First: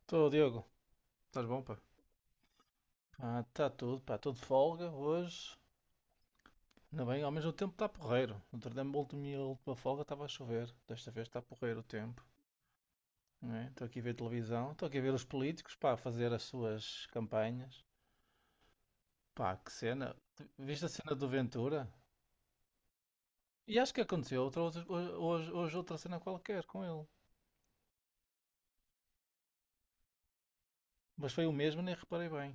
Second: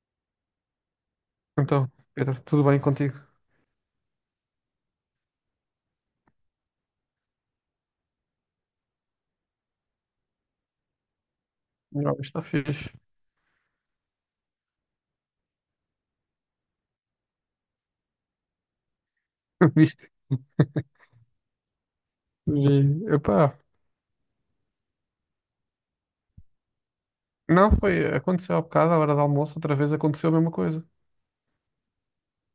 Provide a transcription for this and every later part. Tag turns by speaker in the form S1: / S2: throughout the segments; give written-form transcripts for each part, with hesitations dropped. S1: Estou, Diogo. Estás bom, pá?
S2: Então, Pedro, tudo bem contigo?
S1: Ah, está tudo, pá. Estou de folga hoje. Ainda bem, ao menos o tempo está porreiro. Outro dia, a última folga estava a chover. Desta vez está porreiro o
S2: Não,
S1: tempo.
S2: está fixe.
S1: Não é? Estou aqui a ver televisão. Estou aqui a ver os políticos, pá, a fazer as suas campanhas. Pá, que
S2: Viste?
S1: cena. Viste a cena do Ventura?
S2: E, epá,
S1: E acho que aconteceu outra, hoje, hoje outra cena qualquer com ele.
S2: não, foi, aconteceu há bocado, à hora do almoço, outra vez aconteceu a mesma coisa.
S1: Mas foi o mesmo, nem reparei bem.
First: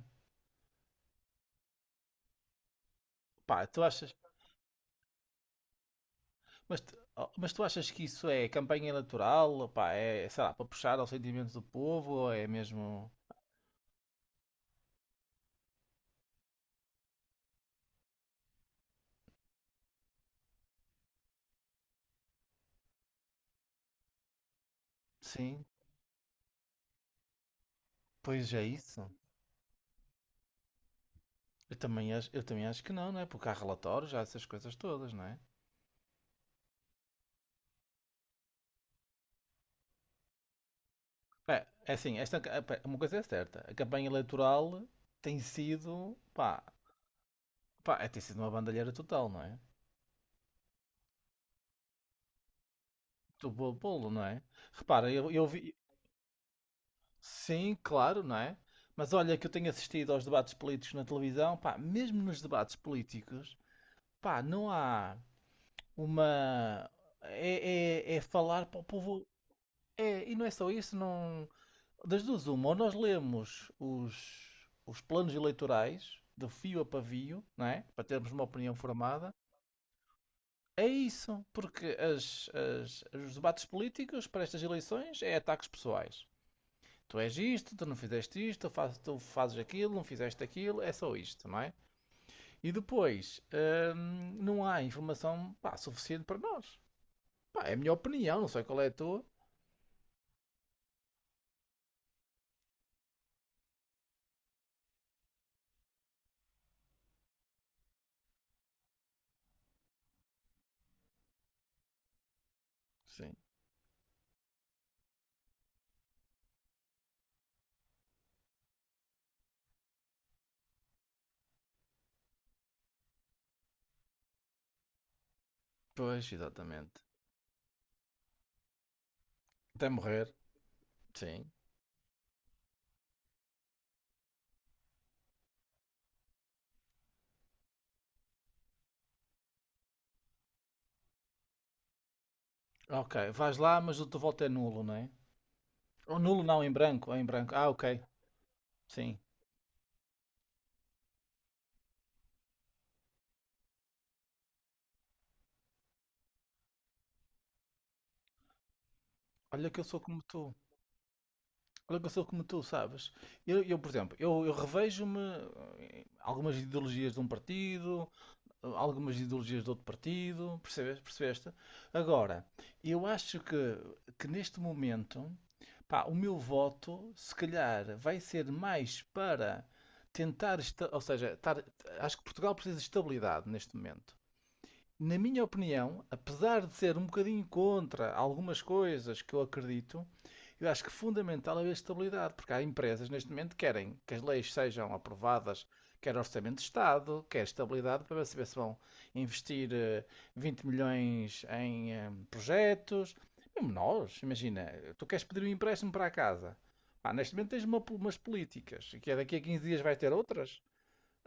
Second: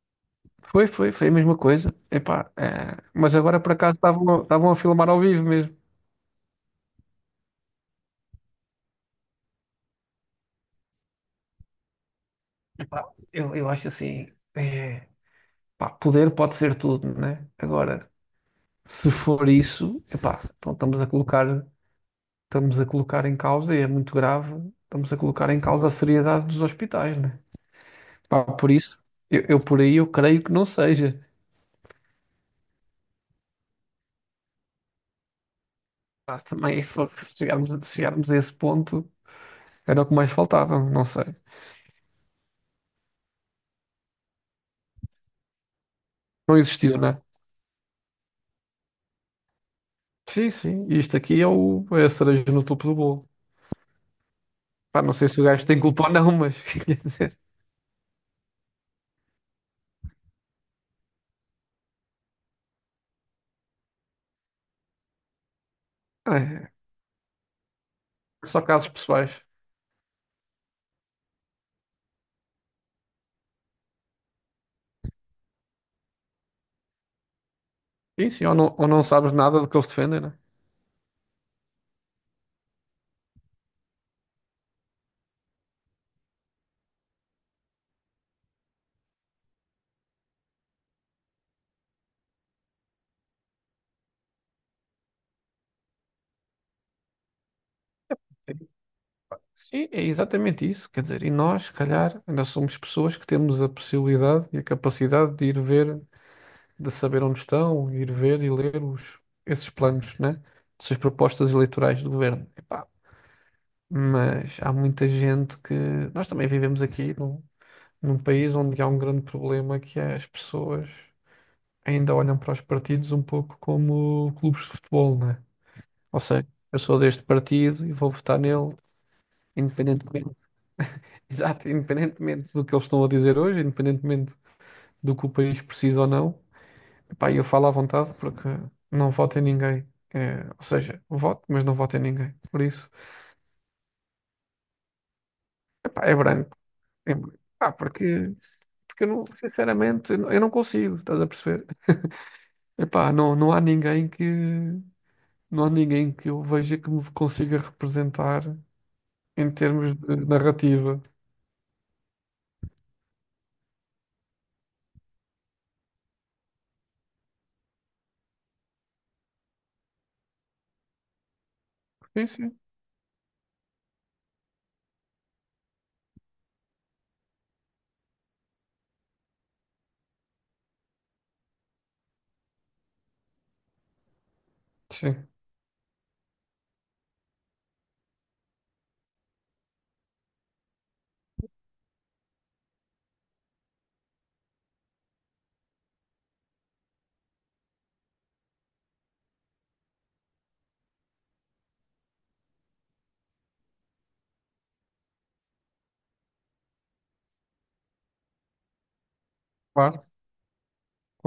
S2: Foi a mesma coisa. Mas agora
S1: Pá,
S2: por
S1: tu
S2: acaso
S1: achas,
S2: estavam, estavam a filmar ao vivo mesmo.
S1: mas, oh, mas tu achas que isso é campanha eleitoral? Pá, é, é, sei lá, para puxar aos sentimentos do povo? Ou é
S2: Epá,
S1: mesmo.
S2: eu acho assim, eh, pá, poder pode ser tudo, né? Agora, se for isso, epá, então estamos a colocar em causa, e é muito grave, estamos a colocar em
S1: Sim,
S2: causa a seriedade dos hospitais, né? Pá,
S1: pois é
S2: por isso,
S1: isso.
S2: eu por aí eu creio que não seja.
S1: Eu também acho que não, não é? Porque há relatórios, há essas coisas todas, não é?
S2: Mas também, se chegarmos, se chegarmos a esse ponto, era o que mais faltava, não sei.
S1: É, é assim, esta, pá, uma coisa é certa: a campanha eleitoral tem sido.
S2: Não
S1: Pá,
S2: existiu, né?
S1: pá, é, tem sido uma bandalheira total, não é?
S2: Sim, sim, e isto aqui é, é a cereja no topo do bolo.
S1: Do bolo, não é?
S2: Pá,
S1: Repara,
S2: não sei se
S1: eu
S2: o gajo
S1: vi.
S2: tem culpa ou não, mas quer dizer,
S1: Sim, claro, não é? Mas olha que eu tenho assistido aos debates políticos na televisão, pá, mesmo nos debates políticos. Pá, não há
S2: é,
S1: uma. É, é, é
S2: só
S1: falar para o
S2: casos
S1: povo.
S2: pessoais.
S1: É, e não é só isso, não. Das duas, uma, ou nós lemos os planos eleitorais de fio a pavio, não é? Para
S2: Sim,
S1: termos uma
S2: sim,
S1: opinião
S2: ou não sabes
S1: formada.
S2: nada do que eles defendem, né?
S1: É isso, porque as, os debates políticos para estas eleições é ataques pessoais. Tu és isto, tu não fizeste isto, tu, tu fazes aquilo, não fizeste aquilo, é só isto, não é? E depois, não há informação pá, suficiente para nós. Pá, é a minha opinião, não sei qual é a tua.
S2: Sim, é exatamente isso. Quer dizer, e nós, se calhar, ainda somos pessoas que temos a possibilidade e a capacidade de ir ver de saber onde estão, ir ver e ler esses planos, né? Essas propostas eleitorais do governo. Epá,
S1: Sim.
S2: mas há muita gente que. Nós também vivemos aqui num país onde há um grande problema que é as pessoas ainda olham para os partidos um pouco como clubes de futebol, né? Ou
S1: Pois,
S2: seja, eu
S1: exatamente.
S2: sou deste partido e vou votar nele,
S1: Até morrer.
S2: independentemente,
S1: Sim.
S2: exato, independentemente do que eles estão a dizer hoje, independentemente do que o país precisa ou não. Pá, eu falo à vontade porque não voto em ninguém. É, ou seja, voto, mas não voto em ninguém. Por isso,
S1: Ok, vais lá, mas o teu voto é nulo, não é?
S2: epá, é
S1: Ou nulo
S2: branco.
S1: não, em branco,
S2: É
S1: ou em
S2: branco.
S1: branco. Ah,
S2: Pá,
S1: ok.
S2: porque, porque eu
S1: Sim.
S2: não, sinceramente, eu não consigo, estás a perceber? Epá, não há ninguém que eu veja que me consiga representar em
S1: Olha que eu
S2: termos
S1: sou
S2: de
S1: como tu.
S2: narrativa.
S1: Olha que eu sou como tu, sabes? Eu, por exemplo, eu revejo-me em algumas ideologias de um partido, algumas ideologias de outro partido, percebes? Percebeste?
S2: Sim,
S1: Agora,
S2: sim.
S1: eu acho que neste momento, pá, o meu voto, se calhar, vai ser mais para tentar, ou seja, acho que Portugal precisa de estabilidade neste momento. Na
S2: Sim,
S1: minha opinião, apesar de ser um bocadinho contra algumas coisas que eu acredito, eu acho que fundamental é a estabilidade, porque há empresas neste momento que querem que as leis sejam aprovadas, quer Orçamento de Estado, quer estabilidade, para saber se vão investir 20 milhões em projetos. Mesmo nós, imagina, tu queres pedir um empréstimo para a casa. Ah, neste momento tens umas políticas, que é daqui a 15 dias vais
S2: claro,
S1: ter outras.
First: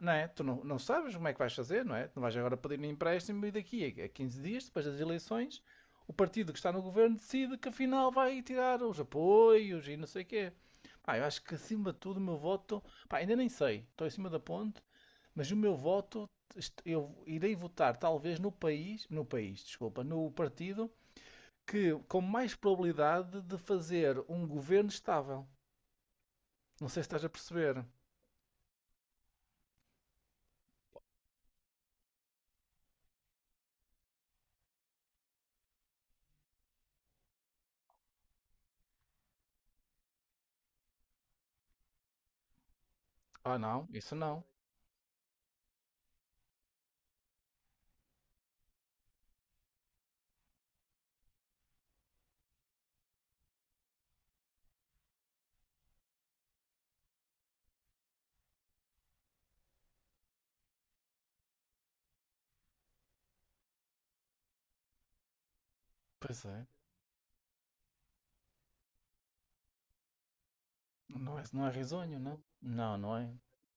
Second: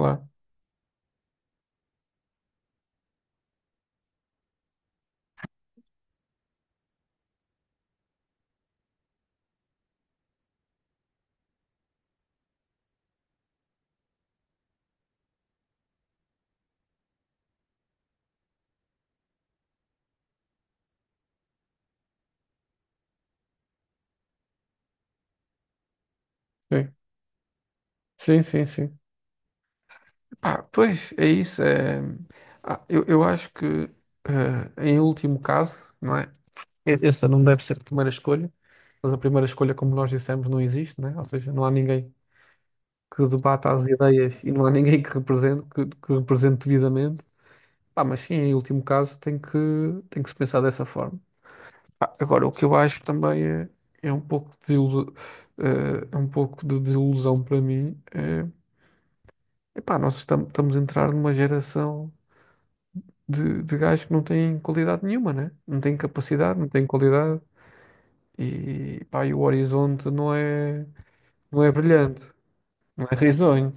S1: Não é? Tu não, não sabes como é que vais fazer, não é? Tu não vais agora pedir um empréstimo e daqui a 15 dias, depois das eleições, o partido que está no governo decide que afinal vai tirar os apoios e não sei o quê. Pá, eu acho que acima de tudo o meu voto. Pá, ainda nem sei, estou em cima da ponte, mas o meu voto, eu irei votar talvez no país, desculpa, no partido que com mais probabilidade de fazer um governo estável. Não
S2: Sim,
S1: sei se estás a perceber.
S2: sim, sim. sim. Epá, pois, é isso. Ah, eu acho que, em último caso, não é? Essa não deve ser a primeira escolha, mas a primeira escolha, como nós dissemos, não existe, né? Ou seja, não há ninguém que
S1: Ah,
S2: debata
S1: não,
S2: as
S1: isso não.
S2: ideias e não há ninguém que represente, que represente devidamente. Pá, mas sim, em último caso, tem que se pensar dessa forma. Pá, agora, o que eu acho também é, é um pouco de desilusão, é um pouco de desilusão para mim. É, epá, estamos a entrar numa geração de gajos que não têm qualidade nenhuma, né? Não têm
S1: Pois
S2: capacidade,
S1: é.
S2: não têm qualidade. E, pá, e o horizonte não é.
S1: Não é,
S2: Não
S1: não é
S2: é
S1: risonho,
S2: brilhante,
S1: não? Não,
S2: não é
S1: não é?
S2: risonho.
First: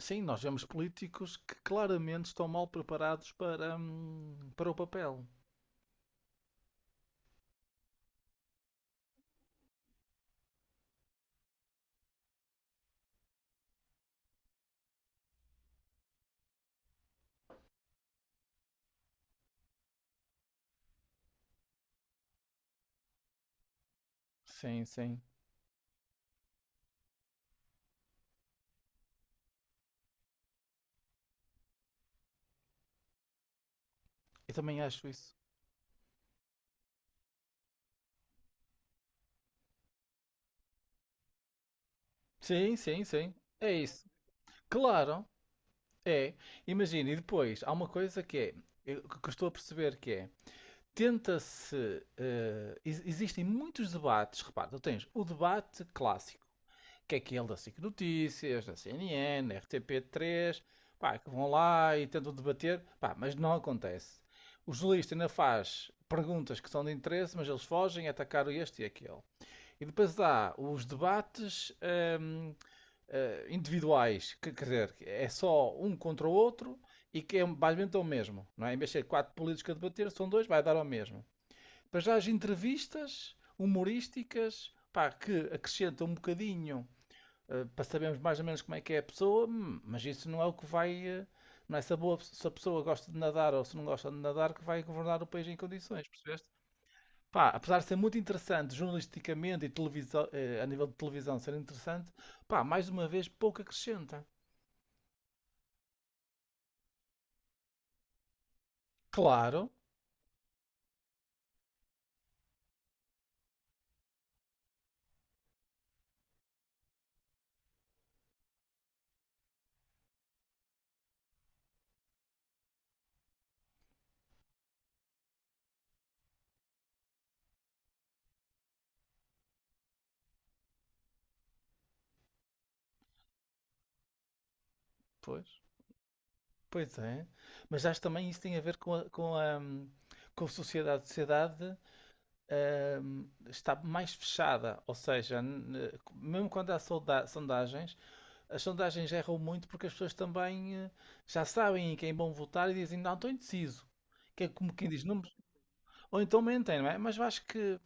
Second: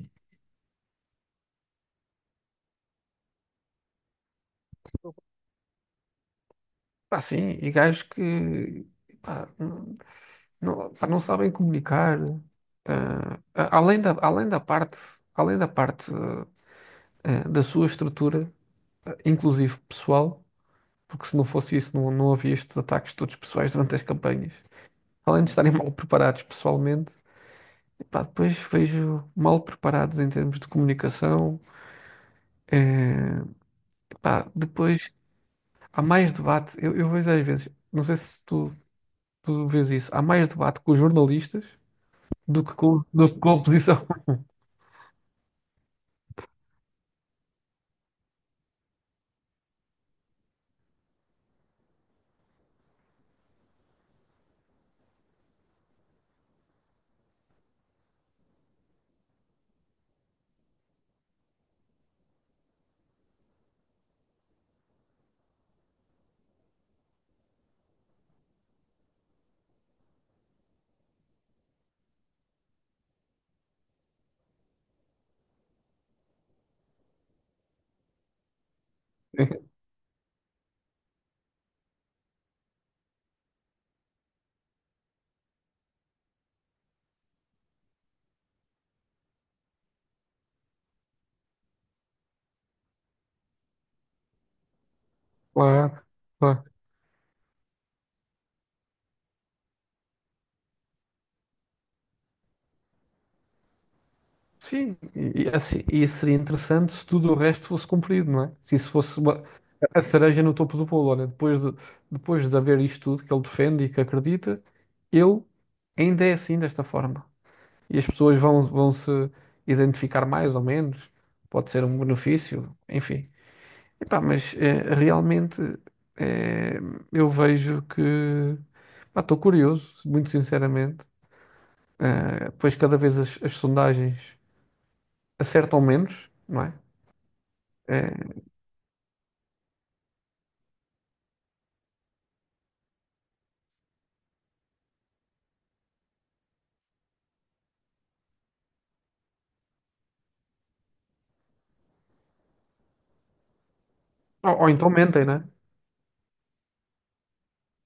S1: Sim, nós vemos políticos que claramente estão mal preparados para, para o papel.
S2: Pá, sim, e gajos que pá, não, pá, não sabem comunicar. Ah, além da, além da parte da sua estrutura, inclusive pessoal, porque se não fosse isso não, não havia estes ataques todos pessoais durante as campanhas.
S1: Sim, sim.
S2: Além de estarem mal preparados pessoalmente, pá, depois vejo mal preparados em termos de comunicação. Eh, pá,
S1: Eu também acho
S2: depois
S1: isso.
S2: há mais debate. Eu vejo às vezes, não sei se tu Tu vês isso. Há mais debate com os jornalistas
S1: Sim, sim,
S2: do
S1: sim.
S2: que com a
S1: É
S2: oposição.
S1: isso. Claro, é. Imagina, e depois há uma coisa que é, que eu estou a perceber que é, tenta-se, existem muitos debates, repara, tu tens o debate clássico, que é aquele da SIC Notícias, da CNN, da RTP3, pá, que vão lá e tentam debater, pá, mas não acontece. O jornalista ainda faz perguntas que são de interesse, mas eles fogem a atacar este e aquele. E depois há os debates hum, individuais, que, quer dizer, é só um contra o outro e que é basicamente o mesmo. Não é? Em vez de ser quatro políticos a debater, são dois, vai dar ao mesmo. Depois já as entrevistas humorísticas, pá, que acrescentam um bocadinho para sabermos mais ou menos como é que é a pessoa, mas isso não é o que vai. Não é se se a pessoa gosta de nadar ou se não gosta de nadar que vai governar o país em
S2: Claro,
S1: condições, percebeste?
S2: claro.
S1: Pá, apesar de ser muito interessante jornalisticamente e televisão, a nível de televisão ser interessante, pá, mais uma vez pouco acrescenta.
S2: Sim, e assim, e seria interessante se tudo o resto fosse cumprido, não é? Se isso fosse uma-
S1: Claro,
S2: A cereja no topo do bolo, olha, depois de haver isto tudo que ele defende e que acredita, ele ainda é assim desta forma. E as pessoas vão, vão se identificar mais ou menos, pode ser um benefício, enfim. Epá, mas realmente eh, eu vejo que estou curioso, muito sinceramente. Pois cada vez as sondagens
S1: pois,
S2: acertam menos, não é?
S1: pois é. Mas acho também isso
S2: Eh,
S1: tem a ver com a, com a sociedade. A sociedade está mais fechada, ou seja, mesmo quando há sondagens, as sondagens erram muito porque as pessoas também já sabem em quem vão votar e dizem, não, estou indeciso. Que é
S2: ou
S1: como quem
S2: então
S1: diz, não,
S2: mentem, não é?
S1: ou então mentem, não é? Mas eu acho que,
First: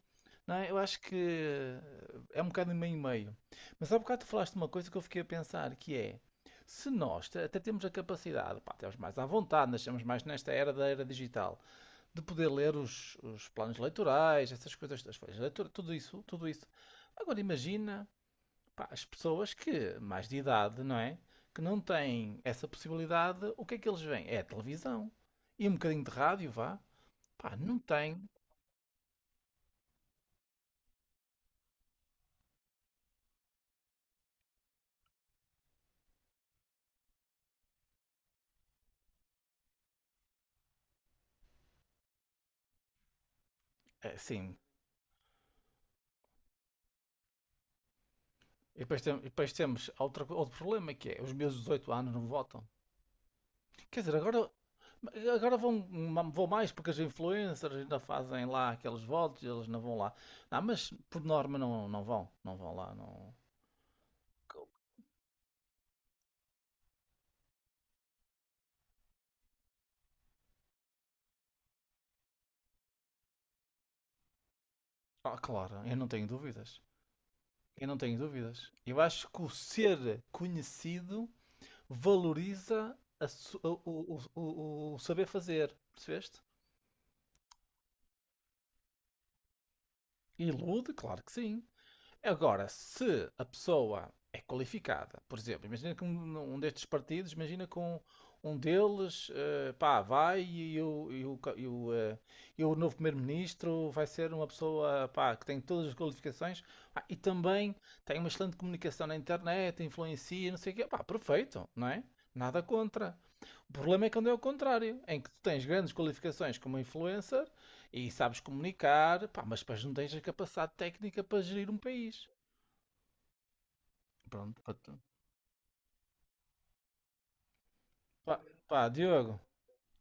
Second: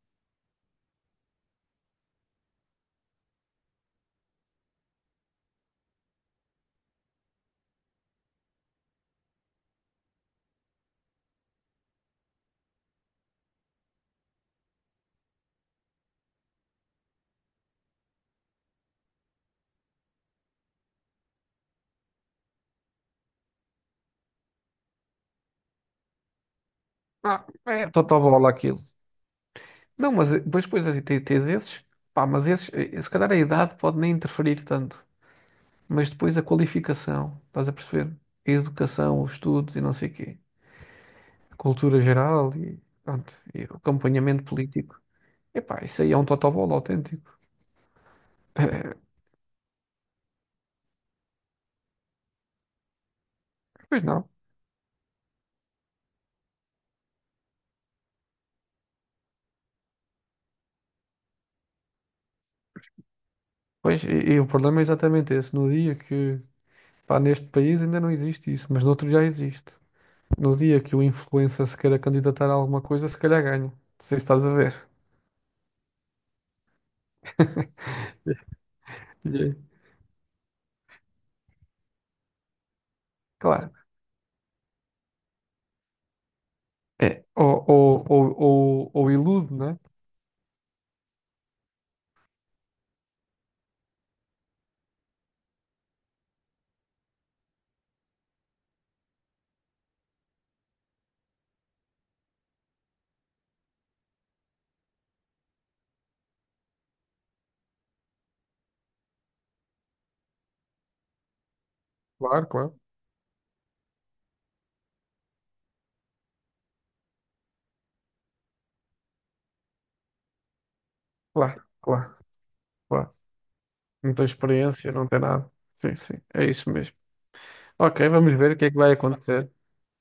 S1: não é? Eu acho que é um bocado meio e meio. Mas há bocado tu falaste de uma coisa que eu fiquei a pensar, que é, se nós até temos a capacidade, pá, temos mais à vontade, nascemos mais nesta era da era digital, de poder ler os planos eleitorais, essas coisas, as folhas de leitura, tudo isso. Agora imagina pá, as pessoas que, mais de idade, não é? Que não têm essa possibilidade, o que é que eles veem? É a televisão. E um bocadinho de rádio, vá.
S2: Ah,
S1: Pá, não
S2: é
S1: tem.
S2: totobola aquilo. Não, mas depois, depois assim, tens esses, pá, mas esses, se calhar a idade pode nem interferir tanto, mas depois a qualificação, estás a perceber? A educação, os estudos e não sei o quê, a cultura geral e pronto, e o
S1: É,
S2: acompanhamento
S1: sim.
S2: político. Epá, isso aí é um totobola autêntico.
S1: E depois, e depois temos outro problema que é os meus 18 anos não votam. Quer
S2: Pois
S1: dizer,
S2: não.
S1: agora, agora vão, vão mais porque as influencers ainda fazem lá aqueles votos e eles não vão lá. Não, mas por norma não, não vão. Não vão lá. Não...
S2: Pois, e o problema é exatamente esse. No dia que, pá, neste país ainda não existe isso, mas noutro já existe. No dia que o influencer se queira candidatar a alguma coisa, se calhar ganha. Não sei se estás a ver.
S1: Ah, claro, eu não tenho dúvidas. Eu não tenho dúvidas. Eu acho
S2: E,
S1: que o
S2: aí,
S1: ser conhecido valoriza a
S2: claro.
S1: o saber fazer, percebeste?
S2: É. Ou ilude, né?
S1: Ilude, claro que sim. Agora, se a pessoa é qualificada, por exemplo, imagina que um destes partidos, imagina que um deles, pá, vai e e o novo primeiro-ministro vai ser uma pessoa, pá, que tem todas as qualificações, pá, e também tem uma excelente comunicação na internet, influencia, não sei o quê, pá, perfeito, não é?
S2: Claro,
S1: Nada
S2: claro.
S1: contra. O problema é quando é o contrário, em que tu tens grandes qualificações como influencer e sabes comunicar, pá, mas depois não tens a capacidade técnica para
S2: Claro,
S1: gerir um
S2: claro,
S1: país.
S2: claro. Não tem
S1: Pronto, para
S2: experiência,
S1: tu.
S2: não tem nada. Sim, sim. É isso mesmo. Ok, vamos
S1: Pá,
S2: ver o que é que vai
S1: Diogo,
S2: acontecer.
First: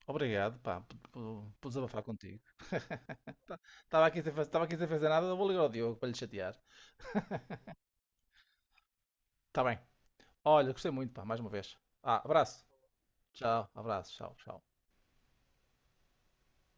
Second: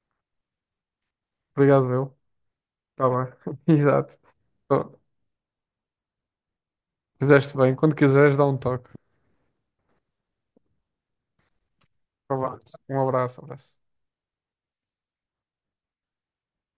S1: obrigado, pá, por
S2: Obrigado,
S1: desabafar
S2: meu.
S1: contigo.
S2: Tá bem.
S1: Estava
S2: Exato.
S1: aqui, sem faz- tava aqui sem fazer nada, eu vou ligar ao Diogo para lhe chatear.
S2: Fizeste bem. Quando quiseres, dá um toque.
S1: Está bem. Olha, gostei muito, pá, mais uma vez. Ah,
S2: Vá lá.
S1: abraço.
S2: Um abraço,
S1: Tchau,
S2: abraço.
S1: abraço, tchau, tchau.